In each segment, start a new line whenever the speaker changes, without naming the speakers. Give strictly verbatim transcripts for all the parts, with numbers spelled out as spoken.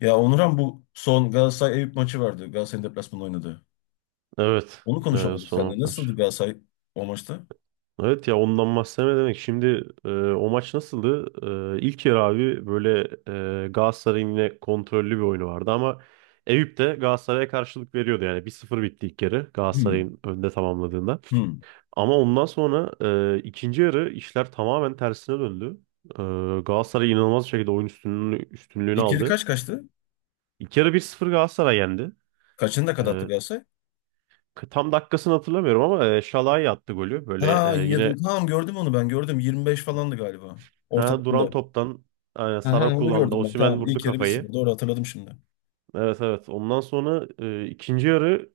Ya Onuran, bu son Galatasaray-Eyüp maçı vardı. Galatasaray'ın deplasmanda oynadı.
Evet.
Onu
Ee,
konuşamadık seninle.
son maç.
Nasıldı Galatasaray o maçta?
Evet ya ondan bahsetme demek. Şimdi e, o maç nasıldı? E, ilk yarı abi böyle e, Galatasaray'ın yine kontrollü bir oyunu vardı ama Eyüp de Galatasaray'a karşılık veriyordu. Yani bir sıfır bitti ilk yarı
Hmm.
Galatasaray'ın önde tamamladığında.
Hmm.
Ama ondan sonra e, ikinci yarı işler tamamen tersine döndü. E, Galatasaray inanılmaz bir şekilde oyun üstünlüğünü, üstünlüğünü
İkili
aldı.
kaç kaçtı?
İlk yarı bir sıfır Galatasaray yendi.
Kaçını da kadattı
E,
Galatasaray?
Tam dakikasını hatırlamıyorum ama e, Şalay attı golü. Böyle
Ha,
e, yine.
yedi. Tamam, gördüm onu, ben gördüm. yirmi beş falandı galiba.
Ha, duran
Ortalarında.
toptan aynen
Aha,
Sara
onu
kullandı.
gördüm ben.
Osimhen
Tamam.
vurdu
ilk yarı bir sıfır.
kafayı.
Doğru hatırladım şimdi.
Evet, evet. Ondan sonra e, ikinci yarı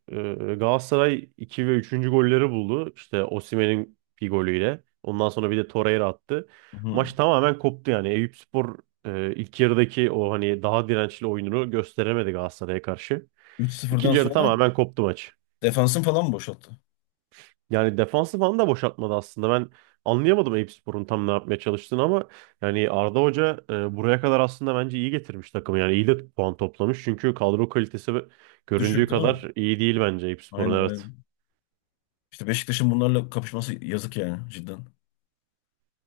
e, Galatasaray iki ve üçüncü golleri buldu. İşte Osimhen'in bir golüyle. Ondan sonra bir de Torreira attı.
Hı.
Maç tamamen koptu yani. Eyüpspor e, ilk yarıdaki o hani daha dirençli oyununu gösteremedi Galatasaray'a karşı.
üç sıfırdan
İkinci yarı
sonra
tamamen koptu maç.
defansın falan mı boşalttı?
Yani defansı falan da boşaltmadı aslında. Ben anlayamadım Eyüpspor'un tam ne yapmaya çalıştığını ama yani Arda Hoca e, buraya kadar aslında bence iyi getirmiş takımı. Yani iyi de puan toplamış. Çünkü kadro kalitesi göründüğü
Düşük değil mi?
kadar iyi değil bence
Aynen,
Eyüpspor'un, evet.
aynen. İşte Beşiktaş'ın bunlarla kapışması yazık yani cidden.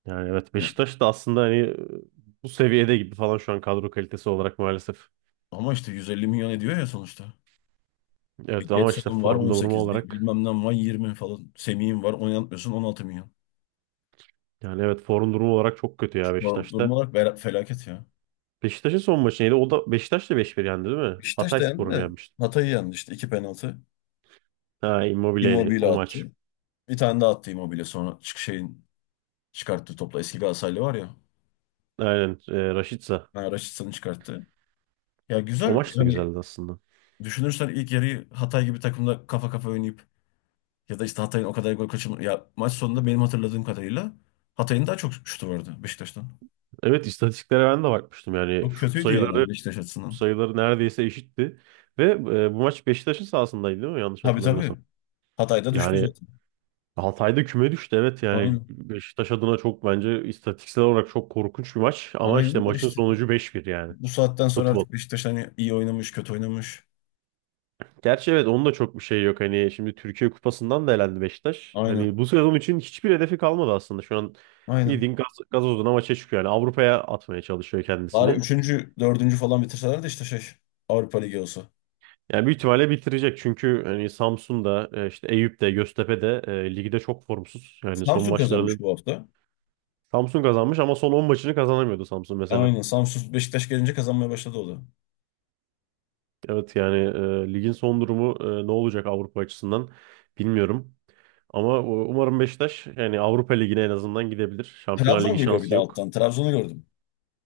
Yani evet,
Ne?
Beşiktaş da aslında hani e, bu seviyede gibi falan şu an, kadro kalitesi olarak maalesef.
Ama işte yüz elli milyon ediyor ya sonuçta. Bir
Evet ama işte
Getson'un var
form durumu
on sekiz, bir
olarak,
bilmem ne var yirmi falan. Semih'in var, oynatmıyorsun, on altı milyon.
yani evet form durumu olarak çok kötü ya
Şu form, durum
Beşiktaş'ta.
olarak bela- felaket ya.
Beşiktaş'ın son maçı neydi? O da Beşiktaş da beş bir yendi değil mi?
Beşiktaş da yendi
Hatayspor'u mu
de
yenmişti?
Hatay'ı yendi işte iki penaltı.
Ha, Immobile
Immobile
o maç.
attı. Bir tane daha attı Immobile, sonra çık şeyin çıkarttığı topla. Eski Galatasaraylı var ya.
Aynen. E, Rashica.
Yani Raşitsa'nı çıkarttı. Ya
O
güzel
maç da
yani,
güzeldi aslında.
düşünürsen ilk yarıyı Hatay gibi takımda kafa kafa oynayıp ya da işte Hatay'ın o kadar gol kaçırma. Ya maç sonunda benim hatırladığım kadarıyla Hatay'ın daha çok şutu vardı Beşiktaş'tan.
Evet, istatistiklere ben de bakmıştım. Yani
Çok
şut
kötüydü
sayıları
yani Beşiktaş açısından.
sayıları neredeyse eşitti. Ve e, bu maç Beşiktaş'ın sahasındaydı değil mi? Yanlış
Tabii, tabii.
hatırlamıyorsam.
Hatay'da düştü
Yani
zaten.
Altay'da küme düştü. Evet, yani
Aynen.
Beşiktaş adına çok bence istatistiksel olarak çok korkunç bir maç. Ama işte
Aynen de
maçın
işte.
sonucu beş bir yani.
Bu saatten sonra
Futbol.
artık Beşiktaş, hani iyi oynamış, kötü oynamış.
Gerçi evet, onun da çok bir şey yok. Hani şimdi Türkiye Kupası'ndan da elendi Beşiktaş.
Aynen.
Hani bu sezon için hiçbir hedefi kalmadı aslında. Şu an
Aynen.
bildiğin gaz, gazozuna maça çıkıyor. Yani Avrupa'ya atmaya çalışıyor
Bari
kendisini.
üçüncü, dördüncü falan bitirseler de işte şey Avrupa Ligi olsa.
Yani büyük ihtimalle bitirecek çünkü hani Samsun'da e, işte Eyüp'te, Göztepe'de e, ligde çok formsuz. Yani son
Samsun kazanmış
maçlarını
bu hafta.
Samsun kazanmış ama son on maçını kazanamıyordu Samsun mesela.
Aynen. Samsun, Beşiktaş gelince kazanmaya başladı o da.
Evet yani e, ligin son durumu e, ne olacak Avrupa açısından bilmiyorum. Ama u- umarım Beşiktaş yani Avrupa Ligi'ne en azından gidebilir. Şampiyonlar
Trabzon
Ligi
geliyor bir
şansı
de
yok.
alttan. Trabzon'u gördüm.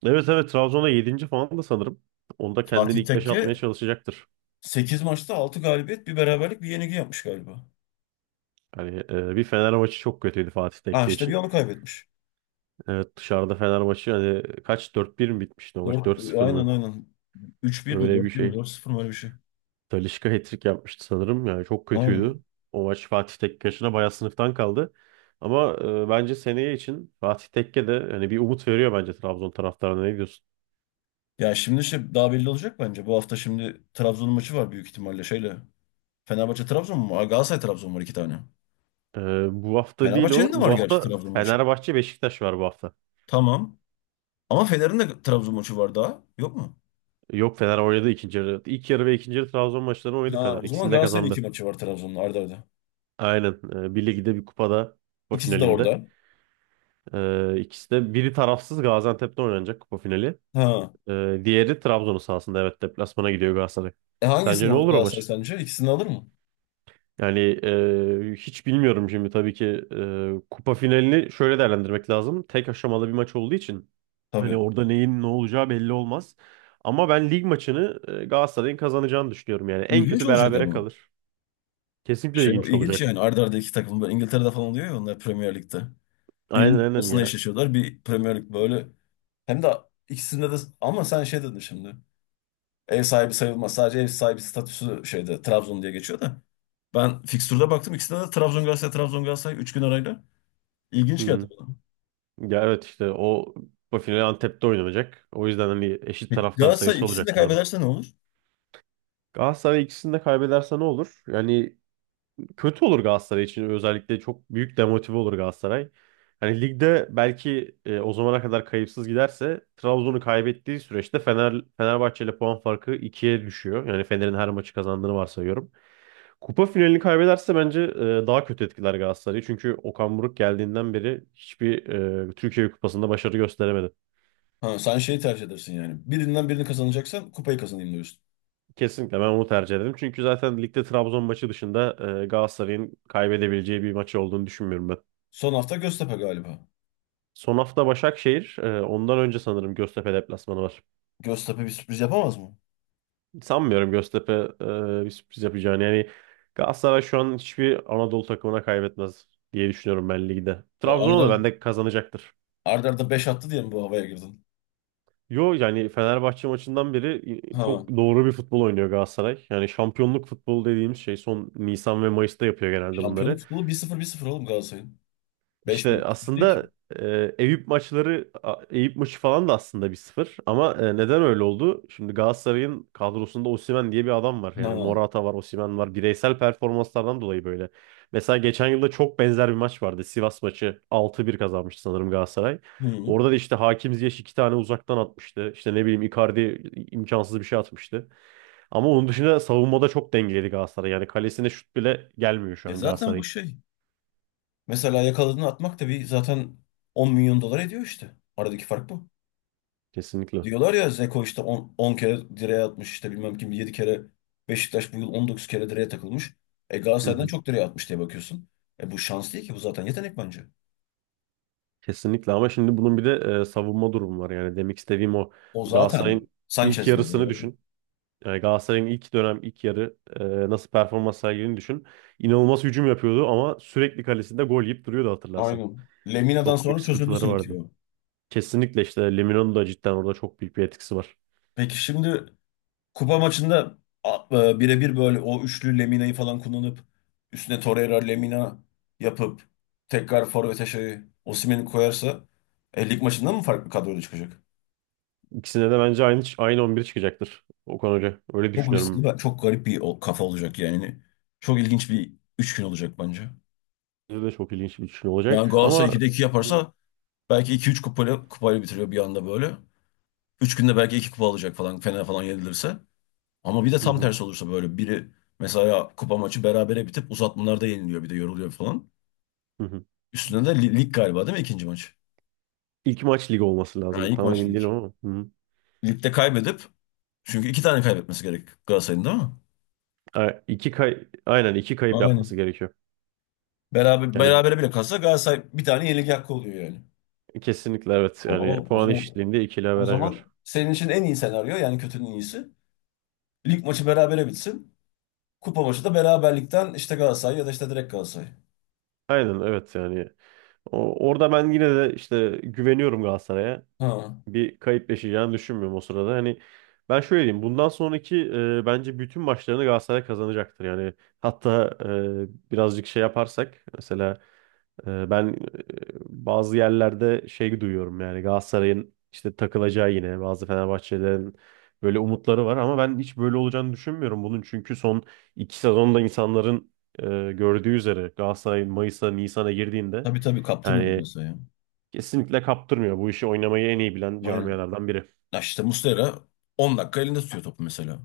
Evet, evet, Trabzon'a yedinci falan da sanırım. Onda kendini
Fatih
ilk beşe
Tekke
atmaya çalışacaktır.
sekiz maçta altı galibiyet, bir beraberlik, bir yenilgi yapmış galiba.
Yani e, bir Fener maçı çok kötüydü Fatih
Ha,
Tekke
işte bir
için.
onu kaybetmiş.
Evet, dışarıda Fenerbahçe hani kaç, dört bir mi bitmişti o maç,
Dört.
dört sıfır
Aynen,
mı?
aynen. Üç bir mi,
Böyle bir
dört bir mi,
şey.
dört sıfır mı, öyle bir şey.
Talisca hat-trick yapmıştı sanırım, yani çok
Aynen.
kötüydü. O maç Fatih Tekke'ye bayağı sınıftan kaldı. Ama e, bence seneye için Fatih Tekke de hani bir umut veriyor bence Trabzon taraftarına, ne diyorsun?
Ya şimdi şey daha belli olacak bence. Bu hafta şimdi Trabzon maçı var büyük ihtimalle şeyle. Fenerbahçe Trabzon mu, var? Galatasaray Trabzon var, iki tane.
E, Bu hafta değil o.
Fenerbahçe'nin de var
Bu
gerçi
hafta
Trabzon maçı.
Fenerbahçe Beşiktaş var bu hafta.
Tamam. Ama Fener'in de Trabzon maçı var daha. Yok mu?
Yok, Fener oynadı ikinci yarı. İlk yarı ve ikinci yarı Trabzon maçlarını oynadı
Ha,
Fener.
o zaman
İkisini de
Galatasaray'ın iki
kazandı.
maçı var Trabzon'la arda arda.
Aynen. E, bir ligde, bir kupada, kupa
İkisi de
finalinde.
orada.
Ee, ikisi de, biri tarafsız Gaziantep'te oynanacak kupa finali.
Ha.
Ee, diğeri Trabzon'un sahasında, evet, deplasmana gidiyor Galatasaray.
E,
Sence
hangisini
ne
alır
olur o
Galatasaray
maç?
sence? İkisini alır mı?
Yani e, hiç bilmiyorum şimdi, tabii ki e, kupa finalini şöyle değerlendirmek lazım. Tek aşamalı bir maç olduğu için
Tabii.
hani orada neyin ne olacağı belli olmaz. Ama ben lig maçını e, Galatasaray'ın kazanacağını düşünüyorum yani. En
İlginç
kötü
olacak
berabere
ama.
kalır. Kesinlikle
Şey,
ilginç
ilginç
olacak.
yani arda arda iki takım. Böyle İngiltere'de falan oluyor ya, onlar Premier Lig'de, birlik
Aynen,
lig
aynen
kupasında
ya.
eşleşiyorlar. Bir Premier Lig böyle. Hem de ikisinde de, ama sen şey dedin şimdi. Ev sahibi sayılmaz. Sadece ev sahibi statüsü şeyde Trabzon diye geçiyor da. Ben fikstürde baktım. İkisinde de Trabzon Galatasaray Trabzon Galatasaray üç gün arayla.
Hı
İlginç geldi
hı.
bana.
Ya evet, işte o bu final Antep'te oynanacak. O yüzden hani eşit
Peki
taraftar
Galatasaray
sayısı
ikisini
olacak
de
burada.
kaybederse ne olur?
Galatasaray ikisini de kaybederse ne olur? Yani kötü olur Galatasaray için. Özellikle çok büyük demotive olur Galatasaray. Hani ligde belki e, o zamana kadar kayıpsız giderse, Trabzon'u kaybettiği süreçte Fener Fenerbahçe ile puan farkı ikiye düşüyor. Yani Fener'in her maçı kazandığını varsayıyorum. Kupa finalini kaybederse bence e, daha kötü etkiler Galatasaray'ı. Çünkü Okan Buruk geldiğinden beri hiçbir e, Türkiye Kupası'nda başarı gösteremedi.
Ha, sen şeyi tercih edersin yani. Birinden birini kazanacaksan kupayı kazanayım diyorsun.
Kesinlikle ben onu tercih ederim. Çünkü zaten ligde Trabzon maçı dışında e, Galatasaray'ın kaybedebileceği bir maçı olduğunu düşünmüyorum ben.
Son hafta Göztepe galiba.
Son hafta Başakşehir. e, Ondan önce sanırım Göztepe deplasmanı var.
Göztepe bir sürpriz yapamaz mı?
Sanmıyorum Göztepe e, bir sürpriz yapacağını. Yani Galatasaray şu an hiçbir Anadolu takımına kaybetmez diye düşünüyorum ben ligde.
O
Trabzon'a
Arda
da bende kazanacaktır.
Arda beş attı diye mi bu havaya girdin?
Yo, yani Fenerbahçe maçından beri
Ha,
çok doğru bir futbol oynuyor Galatasaray. Yani şampiyonluk futbolu dediğimiz şey son, Nisan ve Mayıs'ta yapıyor genelde
şampiyonluk
bunları.
futbolu bir sıfır, bir sıfır oğlum Galatasaray'ın. Beş bir
İşte
buçuk değil ki.
aslında e, Eyüp maçları a- Eyüp maçı falan da aslında bir sıfır ama e, neden öyle oldu? Şimdi Galatasaray'ın kadrosunda Osimhen diye bir adam var. Yani
Ha.
Morata var, Osimhen var. Bireysel performanslardan dolayı böyle. Mesela geçen yılda çok benzer bir maç vardı. Sivas maçı altı bir kazanmıştı sanırım Galatasaray.
Hı.
Orada da işte Hakim Ziyech iki tane uzaktan atmıştı. İşte ne bileyim, Icardi imkansız bir şey atmıştı. Ama onun dışında savunmada çok dengeliydi Galatasaray. Yani kalesine şut bile gelmiyor şu
E,
an
zaten bu
Galatasaray'ın.
şey. Mesela yakaladığını atmak da bir zaten, on milyon dolar ediyor işte. Aradaki fark bu.
Kesinlikle.
Diyorlar ya, Zeko işte on on kere direğe atmış, işte bilmem kim yedi kere, Beşiktaş bu yıl on dokuz kere direğe takılmış. E,
Hı
Galatasaray'dan
hı.
çok direğe atmış diye bakıyorsun. E, bu şans değil ki, bu zaten yetenek bence.
Kesinlikle ama şimdi bunun bir de e, savunma durumu var. Yani demek istediğim, o
O zaten
Galatasaray'ın ilk
Sanchez var.
yarısını
Doğru.
düşün. Yani Galatasaray'ın ilk dönem ilk yarı e, nasıl performans sergilediğini düşün. İnanılmaz hücum yapıyordu ama sürekli kalesinde gol yiyip duruyordu, hatırlarsan.
Aynen. Lemina'dan
Çok büyük
sonra çözüldü
sıkıntıları
sanki
vardı.
o.
Kesinlikle işte Lemino'nun da cidden orada çok büyük bir etkisi var.
Peki şimdi kupa maçında a- e, birebir böyle o üçlü Lemina'yı falan kullanıp üstüne Torreira Lemina yapıp tekrar forvete şey Osimhen'i koyarsa e, lig maçında mı farklı kadroyla çıkacak?
İkisine de bence aynı aynı on bir çıkacaktır Okan Hoca. Öyle
Çok riskli
düşünüyorum.
ve çok garip bir o- kafa olacak yani. Çok ilginç bir üç gün olacak bence.
Bence de çok ilginç bir düşünce
Yani
olacak
Galatasaray
ama
ikide iki
hı
yaparsa belki iki üç kupayla, kupayla bitiriyor bir anda böyle. Üç günde belki iki kupa alacak falan, Fener falan yenilirse. Ama bir de tam
hı,
tersi olursa böyle biri mesela, kupa maçı berabere bitip uzatmalarda yeniliyor, bir de yoruluyor falan.
hı hı.
Üstüne de li- lig galiba, değil mi, ikinci maç?
İlk maç lig olması
Ha,
lazım.
ilk
Tam
maç
emin
lig.
değilim ama. Hı hı.
Ligde kaybedip, çünkü iki tane kaybetmesi gerek Galatasaray'ın, değil mi?
A- İki kay Aynen, iki kayıp yapması
Aynen.
gerekiyor.
Beraber,
Yani
berabere bile kalsa Galatasaray bir tane yenilik hakkı oluyor yani.
kesinlikle evet. Yani
Oho, o
puan
zaman
eşitliğinde ikili
o
averaj
zaman
var.
senin için en iyi senaryo yani, kötünün iyisi. Lig maçı berabere bitsin. Kupa maçı da beraberlikten işte Galatasaray ya da işte direkt Galatasaray.
Aynen, evet yani. O- orada ben yine de işte güveniyorum Galatasaray'a.
Ha.
Bir kayıp yaşayacağını düşünmüyorum o sırada. Hani ben şöyle diyeyim: bundan sonraki e, bence bütün maçlarını Galatasaray kazanacaktır. Yani hatta e, birazcık şey yaparsak, mesela e, ben e, bazı yerlerde şey duyuyorum, yani Galatasaray'ın işte takılacağı yine, bazı Fenerbahçelerin böyle umutları var ama ben hiç böyle olacağını düşünmüyorum bunun. Çünkü son iki sezonda insanların e, gördüğü üzere Galatasaray Mayıs'a, Nisan'a girdiğinde,
Tabii, tabii kaptırmıyor
yani
Galatasaray'a.
kesinlikle kaptırmıyor. Bu işi oynamayı en iyi bilen
Aynen.
camialardan biri.
Ya işte Muslera on dakika elinde tutuyor topu mesela.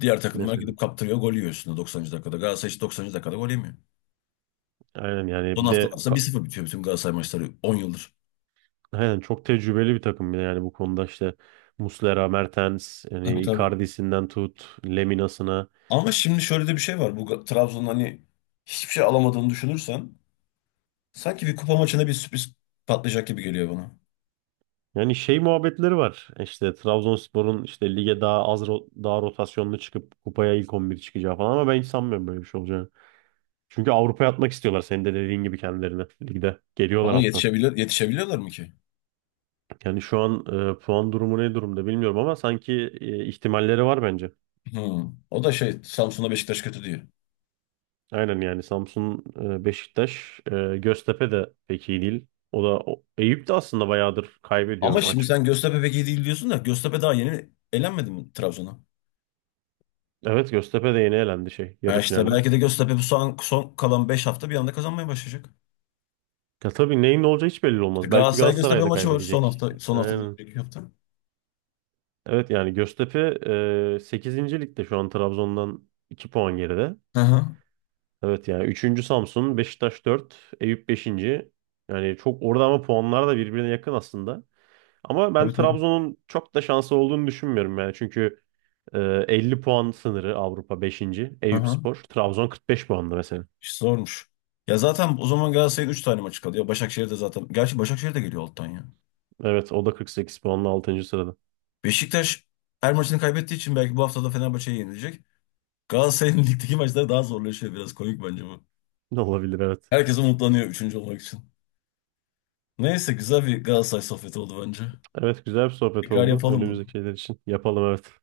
Diğer takımlar
Mesela.
gidip kaptırıyor, gol yiyor üstüne doksanıncı dakikada. Galatasaray hiç doksanıncı dakikada gol yemiyor.
Aynen yani,
Son
bir de
haftalar aslında
ka-
bir sıfır bitiyor bütün Galatasaray maçları, on yıldır.
aynen, çok tecrübeli bir takım, bir de yani bu konuda işte Muslera, Mertens,
Tabii,
yani
tabii.
Icardi'sinden tut, Lemina'sına.
Ama şimdi şöyle de bir şey var. Bu Ga- Trabzon'un hani hiçbir şey alamadığını düşünürsen sanki bir kupa maçına bir sürpriz patlayacak gibi geliyor bana.
Yani şey muhabbetleri var. İşte Trabzonspor'un işte lige daha az ro- daha rotasyonlu çıkıp kupaya ilk on bir çıkacağı falan ama ben hiç sanmıyorum böyle bir şey olacağını. Çünkü Avrupa'ya atmak istiyorlar, senin de dediğin gibi kendilerine ligde. Geliyorlar
Ama
alttan.
yetişebilir, yetişebiliyorlar mı ki?
Yani şu an e, puan durumu ne durumda bilmiyorum ama sanki e, ihtimalleri var bence.
Hı. O da şey, Samsun'a Beşiktaş kötü diyor.
Aynen yani Samsun, e, Beşiktaş, e, Göztepe de pek iyi değil. O da o- Eyüp de aslında bayağıdır
Ama
kaybediyor
şimdi
maç.
sen Göztepe pek iyi değil diyorsun da, Göztepe daha yeni elenmedi mi Trabzon'a?
Evet, Göztepe de yeni elendi şey,
Ha
yarı
işte,
finalde.
belki de Göztepe bu son, son kalan beş hafta bir anda kazanmaya başlayacak.
Ya tabii, neyin ne olacağı hiç belli
İşte
olmaz. Belki
Galatasaray Göztepe
Galatasaray da
maçı var son
kaybedecek.
hafta, son hafta,
Aynen.
önceki hafta.
Evet, yani Göztepe e, sekizinci ligde şu an Trabzon'dan iki puan geride.
Hı hı.
Evet yani üçüncü Samsun, Beşiktaş dört, Eyüp beşinci. Yani çok orada ama puanlar da birbirine yakın aslında. Ama ben
Tabii, tabii.
Trabzon'un çok da şansı olduğunu düşünmüyorum yani. Çünkü Ee, elli puan sınırı Avrupa beşinci.
Hı hı.
Eyüpspor. Trabzon kırk beş puanlı mesela.
İşte zormuş. Ya zaten o zaman Galatasaray'ın üç tane maçı kalıyor. Başakşehir de zaten. Gerçi Başakşehir de geliyor alttan ya.
Evet o da kırk sekiz puanla altıncı sırada.
Beşiktaş her maçını kaybettiği için belki bu hafta da Fenerbahçe'ye yenilecek. Galatasaray'ın ligdeki maçları daha zorlaşıyor. Biraz komik bence bu.
Ne olabilir, evet.
Herkes umutlanıyor üçüncü olmak için. Neyse, güzel bir Galatasaray sohbeti oldu bence.
Evet, güzel bir sohbet
Tekrar
oldu
yapalım bunu.
önümüzdeki şeyler için. Yapalım, evet.